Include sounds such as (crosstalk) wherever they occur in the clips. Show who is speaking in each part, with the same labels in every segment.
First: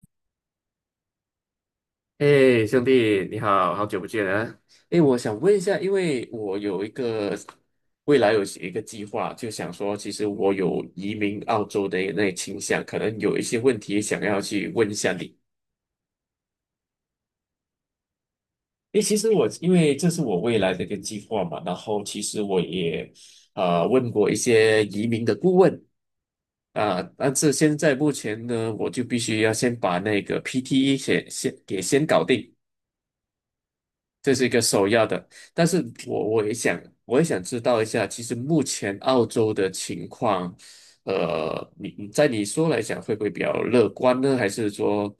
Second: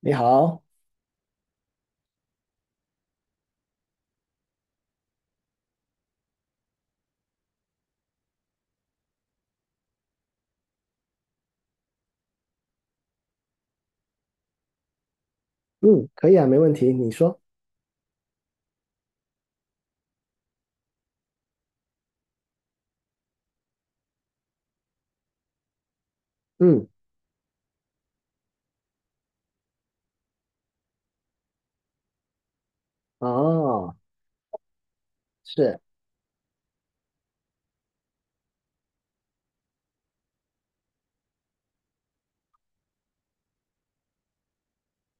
Speaker 1: 你好。
Speaker 2: 哎，兄弟，你好，好久不见啊！哎，我想问一下，因为我有一个未来有一个计划，就想说，其实我有移民澳洲的那倾向，可能有一些问题想要去问一下你。
Speaker 1: 嗯，可以啊，没问题。你说。
Speaker 2: 哎，其实我因为这是我未来的一个计划嘛，然后其实我也问过一些移民的顾问
Speaker 1: 嗯。
Speaker 2: 啊，但是现在目前呢，我就必须要先把那个 PTE 先搞定。
Speaker 1: 哦。
Speaker 2: 这是一个首要的，但
Speaker 1: 是。
Speaker 2: 是我也想知道一下，其实目前澳洲的情况，你来讲，会不会比较乐观呢？还是说，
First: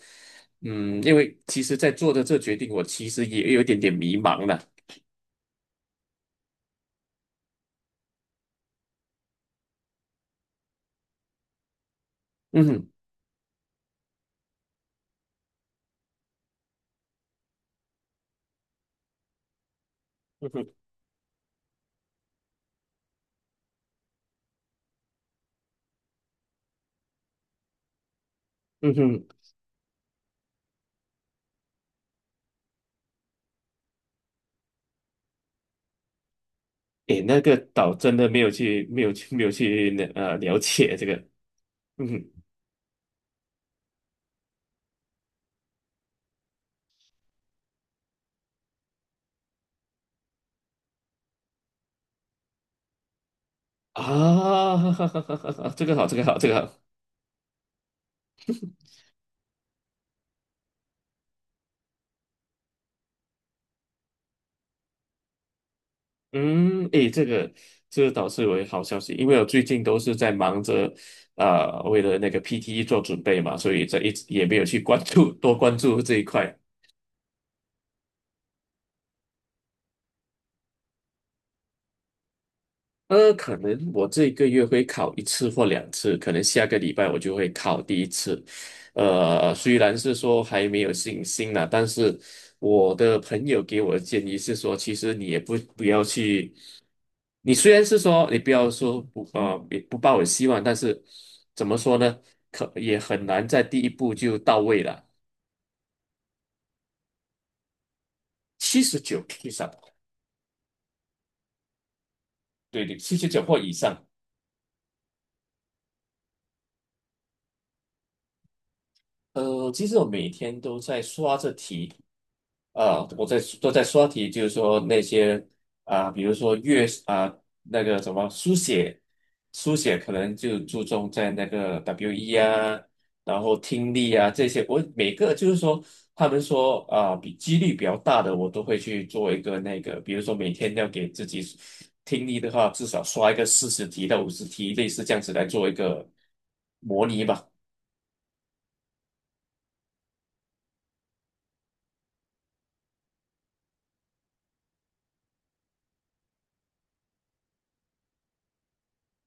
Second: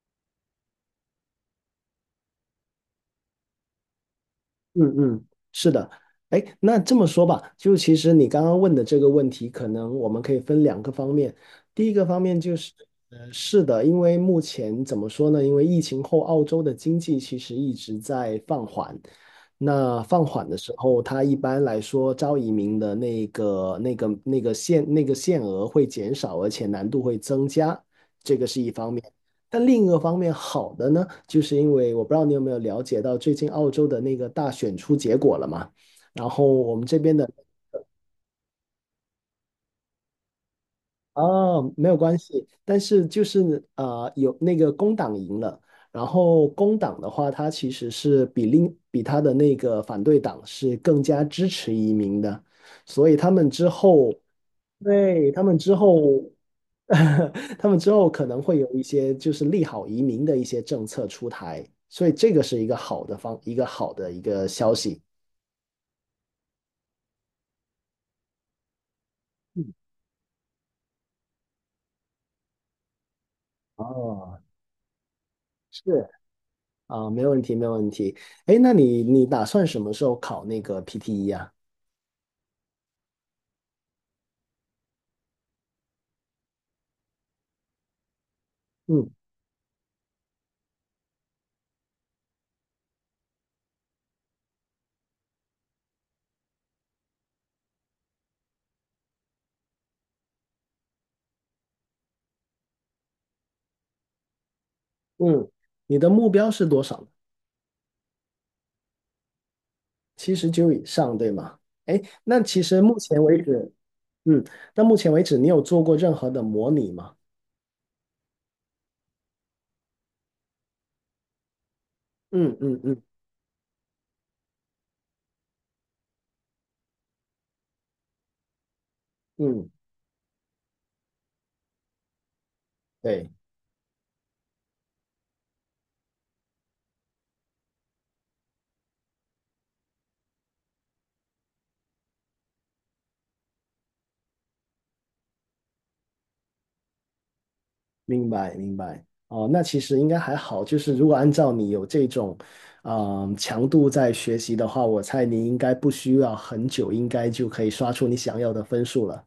Speaker 2: 因为其实，在做的这决定，我其实也有一点点迷茫了。
Speaker 1: 嗯嗯。是的。哎，那这么说吧，就其实你刚刚问的这个问题，可能我们可以分两个方面。第一个方面就
Speaker 2: 嗯
Speaker 1: 是，
Speaker 2: 哼，
Speaker 1: 是的，因为目前怎么说呢？因为疫情后，澳洲的经济其实一直在放缓。那放缓
Speaker 2: 嗯
Speaker 1: 的
Speaker 2: 哼，
Speaker 1: 时候，它一般来说招移民的那个、那个、那个限、那个限额会减少，而且难度会增加。这个是一方
Speaker 2: 嗯
Speaker 1: 面。
Speaker 2: 哼，
Speaker 1: 但另一个方面好的呢，就是因为我不知道你有没有了解到最近澳洲的那个大选出结果了嘛，然后我们这边
Speaker 2: 诶，
Speaker 1: 的
Speaker 2: 那个岛真的没有去了了解这个，
Speaker 1: 啊没有
Speaker 2: 嗯
Speaker 1: 关
Speaker 2: 哼，
Speaker 1: 系，但是就是有那个工党赢了，然后工党的话，它其实是比它的那个反对党是更加支持移民的，所以他们之后
Speaker 2: 啊，
Speaker 1: 对，他们之
Speaker 2: (laughs) 这个
Speaker 1: 后，
Speaker 2: 好，这个好，这个好。
Speaker 1: (laughs) 他们之后可能会有一些就是利好移民的一些政策出台，所以这个是一个好的方，一个好的一个消息。
Speaker 2: 嗯，诶，这个倒是有好消息，因为我最
Speaker 1: 嗯。
Speaker 2: 近都是在忙着，为了那个 PTE 做准备嘛，所以这一直
Speaker 1: 哦，
Speaker 2: 也没有去关注多关注
Speaker 1: 是
Speaker 2: 这一块。
Speaker 1: 啊，没问题，没问题。哎，那你打算什么时候考那个 PTE 啊？
Speaker 2: 可能我这个月会考一次或两次，可能下个礼拜我就会考第一次。
Speaker 1: 嗯
Speaker 2: 虽然是说还没有信心了，但是我的朋友给我的建议是说，其实你也不要去，你虽然是说你不要说不也不抱有希望，但是怎么说呢，可也很难在第一步就到位了，
Speaker 1: 嗯。你的目标是多少呢？
Speaker 2: 七十九以上，
Speaker 1: 七十九以上，对吗？哎，那其实
Speaker 2: 对对，
Speaker 1: 目
Speaker 2: 七
Speaker 1: 前
Speaker 2: 十
Speaker 1: 为
Speaker 2: 九或
Speaker 1: 止，
Speaker 2: 以上。
Speaker 1: 嗯，那目前为止你有做过任何的模拟吗？
Speaker 2: 其实我每天都在刷着题。
Speaker 1: 嗯嗯嗯
Speaker 2: 啊，都在刷题，就是说那些啊，比如说阅啊那个什么书写，
Speaker 1: 嗯。
Speaker 2: 书写可能就注重在那个 WE 啊，
Speaker 1: 对。
Speaker 2: 然后听力啊这些，我每个就是说他们说啊比几率比较大的，我都会去做一个那个，比如说每天要给自己听力的话，至少刷一个40题到50题，类似这样子来做一个模拟吧。
Speaker 1: 明白，明白。哦，那其实应该还好。就是如果按照你有这种，嗯，强度在学习的话，我猜你应该不需要很久，应该就可以刷出你想要的分数了。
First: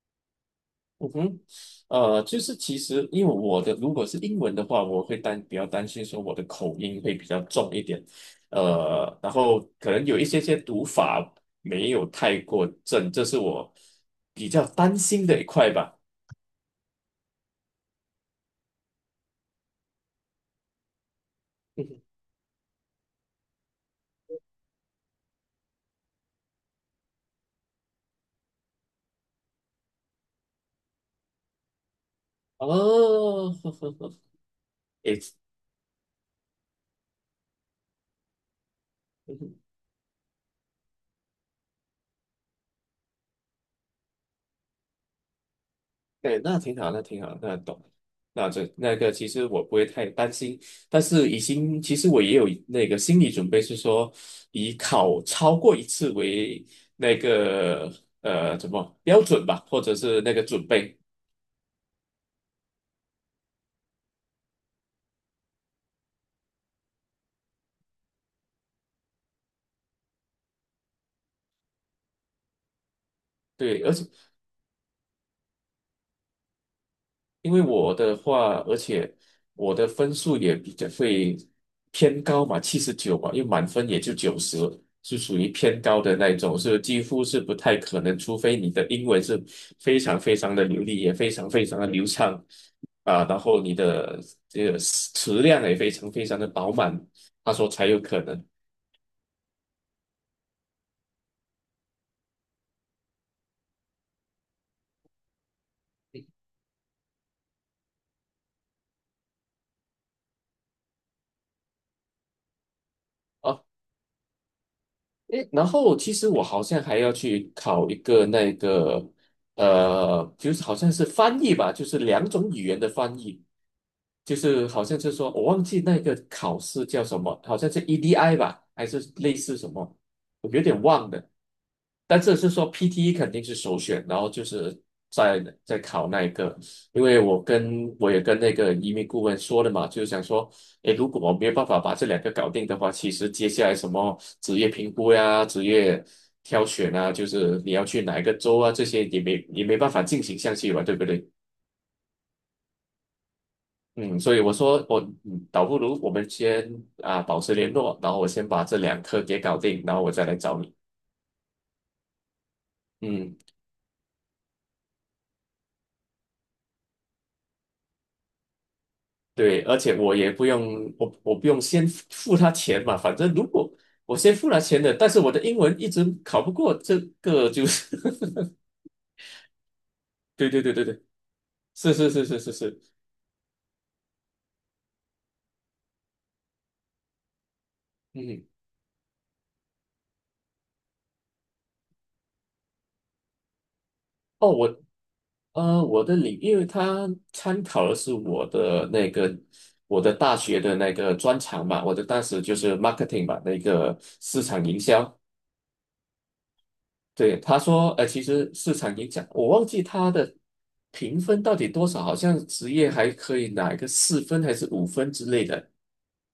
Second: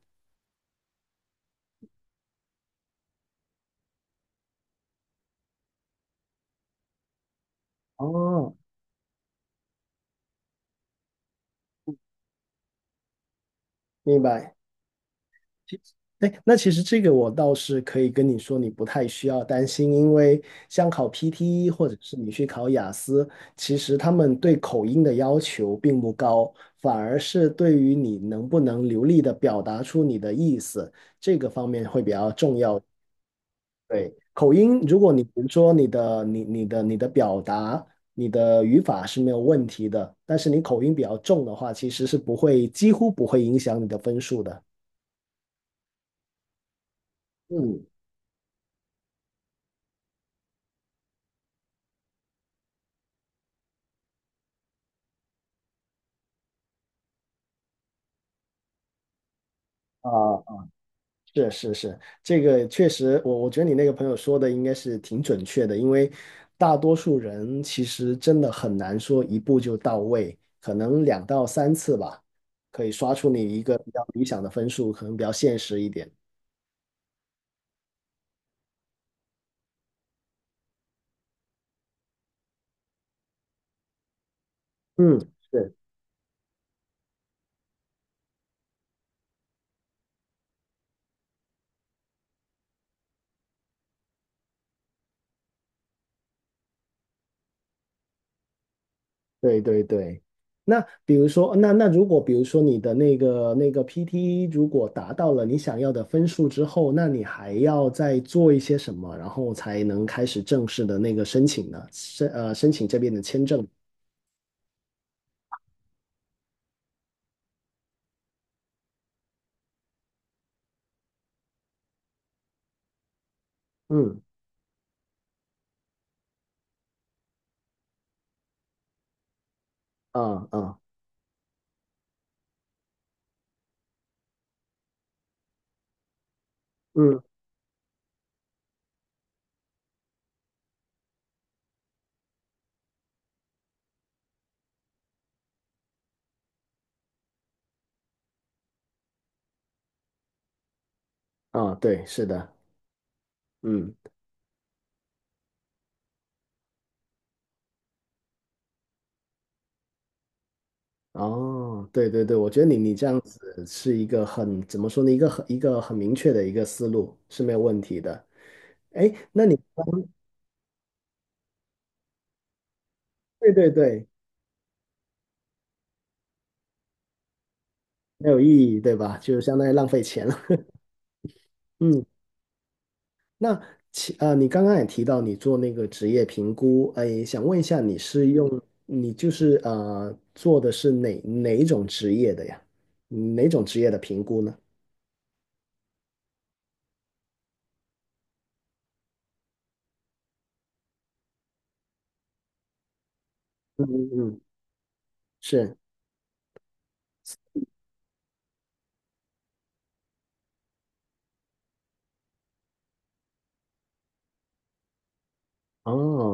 Speaker 2: 嗯哼，就是其实因为如果是英文的话，我会比较担心说我的口音会比较重一点，
Speaker 1: 哦，
Speaker 2: 然后可能有一些读法没有太过正，这是我
Speaker 1: 明
Speaker 2: 比
Speaker 1: 白。
Speaker 2: 较担心的一块吧。
Speaker 1: 哎，那其实这个我倒是可以跟你说，你不太需要担心，因为像考 PTE
Speaker 2: 嗯
Speaker 1: 或者
Speaker 2: 哼
Speaker 1: 是你去考雅思，其实他们对口音的要求并不高，反而是对于你能不能流利的表达出你的意思，这个方面会比较重要。
Speaker 2: 哦，(laughs) 呵呵
Speaker 1: 对，
Speaker 2: 呵，
Speaker 1: 口音，如果
Speaker 2: 诶，
Speaker 1: 你比如说你的表达、你的语法是没有问题的，但是你口音比较重的话，其实是不会，几乎不会影响你的分数的。
Speaker 2: 对，那挺好，那挺好，那懂，
Speaker 1: 嗯。
Speaker 2: 那个其实我不会太担心，但是已经其实我也有那个心理准备，是说以考超过一次为那个怎么标准吧，或者是那个
Speaker 1: 啊，
Speaker 2: 准备。
Speaker 1: 是是是，这个确实，我觉得你那个朋友说的应该是挺准确的，因为大多数人其实真的很难说一步就到位，可能两到三次吧，可以刷出你一个
Speaker 2: 对，
Speaker 1: 比较理想的分数，可能比较现实一点。
Speaker 2: 而且我的分数也比较会偏高嘛，七十九嘛，因为满分也就90，是
Speaker 1: 嗯。
Speaker 2: 属于
Speaker 1: 是。
Speaker 2: 偏高的那一种，是几乎是不太可能，除非你的英文是非常非常的流利，也非常非常的流畅啊，然后你的这个词量也非常非常的饱满，他说才有可能。
Speaker 1: 对对对，那比如说，那如果比如说你的那个 PT 如果达到了你想要的分数之后，那你还要再做一些什么，然后才能开始正式的那个申请呢？申请这边的签
Speaker 2: 哦
Speaker 1: 证。
Speaker 2: 诶，然后其实我好像还要去考一个那个，就是好像是翻译吧，就是两种语言的翻译，
Speaker 1: 嗯
Speaker 2: 就是好像是说我忘记那个考试叫什么，好像是 EDI 吧，还是类似什么？
Speaker 1: 啊
Speaker 2: 我有
Speaker 1: 啊
Speaker 2: 点忘了，但这是说 PTE 肯定是首选，然后就是在考那一个，因为
Speaker 1: 嗯
Speaker 2: 我也跟那个移民顾问说了嘛，就是想说，诶，如果我没有办法把这两个搞定的话，其实接下来什么职业评估呀、职业挑选啊，就是你要去哪一个州啊，这些也没办法进行下去吧，对不对？
Speaker 1: 啊，对，是的。嗯。
Speaker 2: 嗯，所以我说倒不如我们先保持联络，然后我先把这两科给搞定，然后我再来找你。
Speaker 1: 哦，对对对，我觉得你你这样
Speaker 2: 嗯。
Speaker 1: 子是一个很怎么说呢，一个很明确的一个思路是没有问题的。哎，那你
Speaker 2: 对，而且我也不用，我不用先付他钱嘛，反正如
Speaker 1: 对对
Speaker 2: 果
Speaker 1: 对，
Speaker 2: 我先付了钱的，但是我的英文一直考不过，这个就是，
Speaker 1: 没有意义，对吧？就相当于浪费钱了。
Speaker 2: (laughs) 对对对对对，是
Speaker 1: 嗯。
Speaker 2: 是是是是是，
Speaker 1: 那你刚刚也提到你做那个职业评估，哎，想问一下，你是
Speaker 2: 嗯，
Speaker 1: 用你就是做的是哪一种职业的呀？哪种职业的评估
Speaker 2: 哦，
Speaker 1: 呢？
Speaker 2: 我呃我的领，因为他参考的是我的大学的那个专长嘛，我的当时就是 marketing 嘛，那
Speaker 1: 嗯
Speaker 2: 个
Speaker 1: 嗯嗯。
Speaker 2: 市场营销，
Speaker 1: 是。
Speaker 2: 对，他说，其实市场影响，我忘记他的评分到底多少，好像职业还可以拿一个4分还是5分之类的，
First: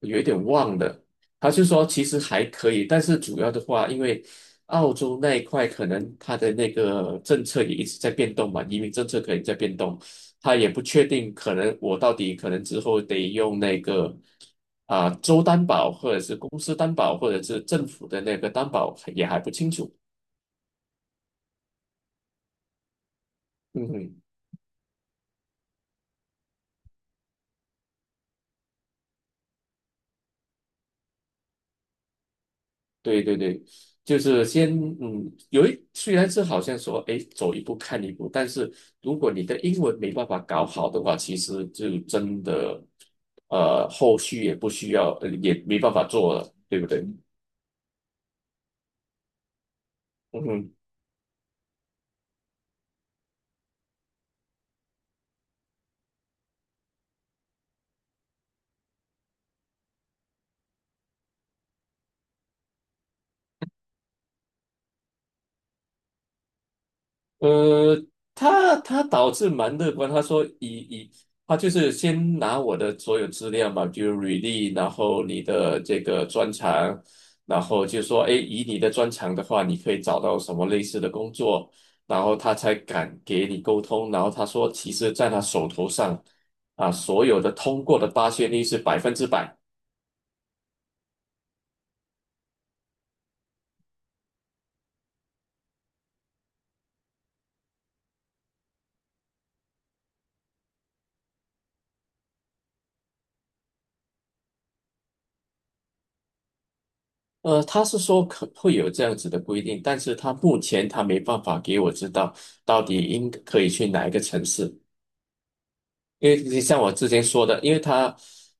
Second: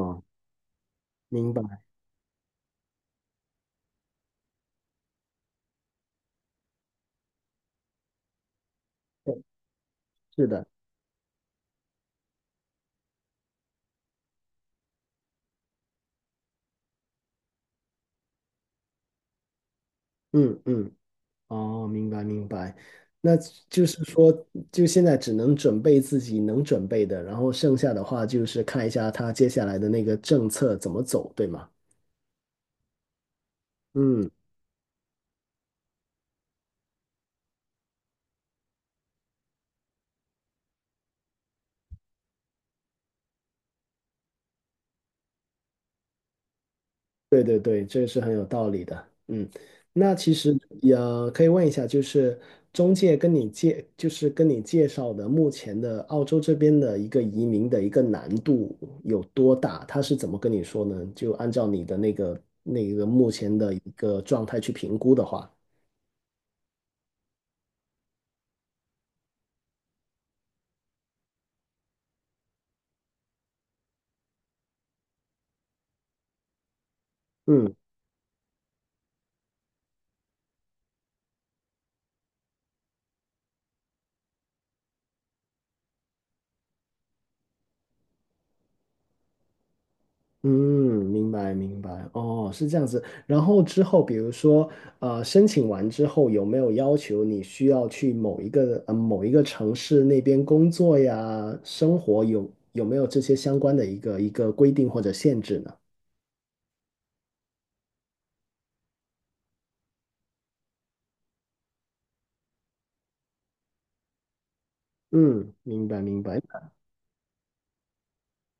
Speaker 2: 有一点忘了。他
Speaker 1: 明白。
Speaker 2: 就说其实还可以，但是主要的话，因为澳洲那一块可能他的那个政策也一直在变动嘛，移民政策可能
Speaker 1: 对，
Speaker 2: 在变动，
Speaker 1: 是
Speaker 2: 他
Speaker 1: 的。
Speaker 2: 也不确定，可能我到底可能之后得用那个州担保，或者是公司担保，或者是政府的那个担保，也还不清楚。
Speaker 1: 嗯嗯。哦，明白明白。那就
Speaker 2: 嗯
Speaker 1: 是
Speaker 2: 哼。
Speaker 1: 说，就现在只能准备自己能准备的，然后剩下的话就是看一下他接下来的那个政策怎么走，对吗？
Speaker 2: 对对对，就
Speaker 1: 嗯。
Speaker 2: 是先虽然是好像说哎走一步看一步，但是如果你的英文没办法搞好的话，其实就真的后续也不需要，也没办法做了，对不对？
Speaker 1: 对对对，这是很有道理的。嗯，那其
Speaker 2: 嗯
Speaker 1: 实
Speaker 2: 哼。
Speaker 1: 也可以问一下，就是中介跟你介，就是跟你介绍的目前的澳洲这边的一个移民的一个难度有多大？他是怎么跟你说呢？就按照你的那个目前的一个状态去评估的话，
Speaker 2: 呃，他导致蛮乐观，他说他就是先拿我的所有资料嘛，比如履历，然后你的这个专长，然
Speaker 1: 嗯
Speaker 2: 后就说，哎，以你的专长的话，你可以找到什么类似的工作，然后他才敢给你沟通。然后他说，其实在他手头上啊，所有的通过的发现率是100%。
Speaker 1: 嗯，明白明白。哦，是这样子。然后之后，比如说，申请完之后，有没有要求你需要去某一个城市那边工作呀、生活有没有这些相关的一个规定或者限制呢？
Speaker 2: 他是说可会有这样子的规定，但是他目前他没办法给我知道到底应可以去哪一个城市。
Speaker 1: 嗯，明白明
Speaker 2: 因
Speaker 1: 白。
Speaker 2: 为就像我之前说的，因为他，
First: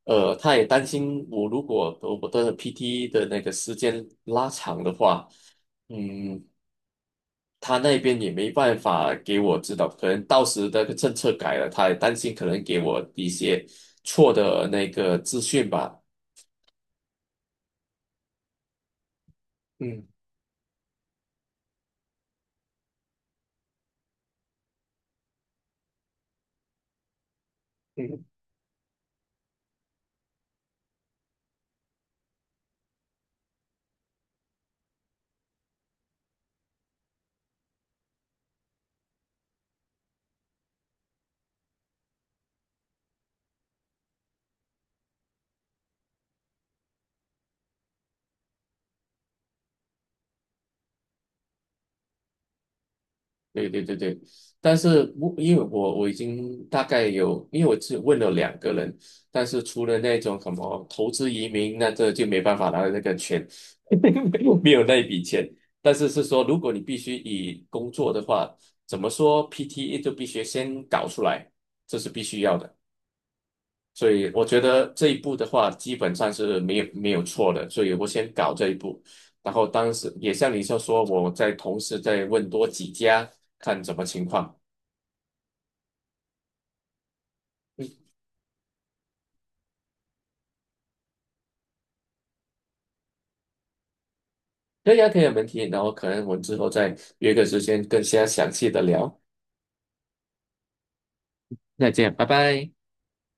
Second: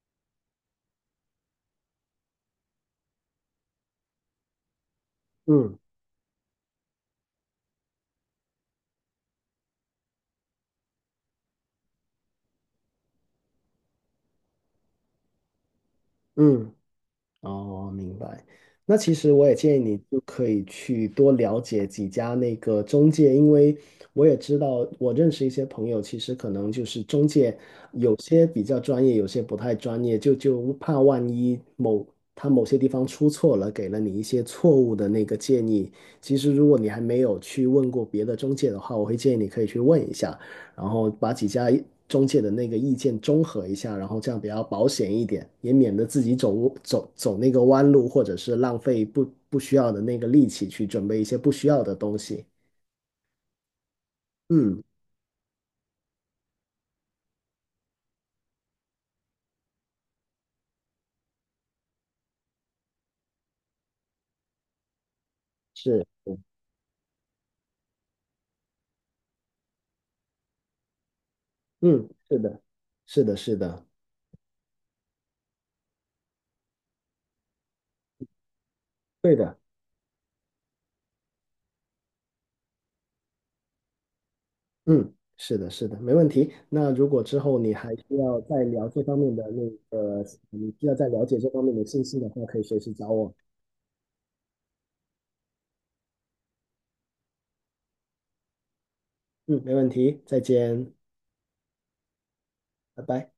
Speaker 2: 他也担心我如果我的 PT 的那个时间拉长的话，
Speaker 1: 嗯
Speaker 2: 嗯，他那边也没办法给我指导，可能到时那个政策改了，他也担心可能给我一些错的那个资讯吧。
Speaker 1: 嗯。哦，明白。那其实我也建议你
Speaker 2: 嗯
Speaker 1: 就可以去多了解几家那个中介，因为我也知道，我认识一些朋友，其实可能就是中介有
Speaker 2: 嗯。
Speaker 1: 些比较专业，有些不太专业，就怕万一某他某些地方出错了，给了你一些错误的那个建议。其实如果你还没有去问过别的中介的话，我会建议你可以去问一下。然后把几家中介的那个意见综合一下，然后这样比较保险一点，也免得自己走那个弯路，或者是浪费不需要的那个力气去准备一些不需要的东西。
Speaker 2: 对对对对，但
Speaker 1: 嗯。
Speaker 2: 是我因为我已经大概有，因为我只问了两个人，但是除了那种什么投资移民，那这就没办法拿到那个钱，(laughs) 没有那一笔钱。但
Speaker 1: 是。
Speaker 2: 是是说，如果你必须以工作的话，怎么说 PTE 就必须先搞出来，这
Speaker 1: 嗯，
Speaker 2: 是必
Speaker 1: 是
Speaker 2: 须要
Speaker 1: 的，
Speaker 2: 的。
Speaker 1: 是的，是的。
Speaker 2: 所以我觉得这一步的话，基本上是没有错的。所以我先搞这一步，
Speaker 1: 对
Speaker 2: 然
Speaker 1: 的。
Speaker 2: 后当时也像你说，我在同时再问多几家，看怎么情况。
Speaker 1: 嗯，是的，是的，没问题。那如果之后你还需要再聊这方面的那个，你需要再了解这方面的信息的话，可以随时找我。
Speaker 2: 可以啊，可以啊没问题。然后可能我们之后再约个时间更加详细的聊。
Speaker 1: 嗯，没问题，再见，
Speaker 2: 再见，拜拜。
Speaker 1: 拜拜。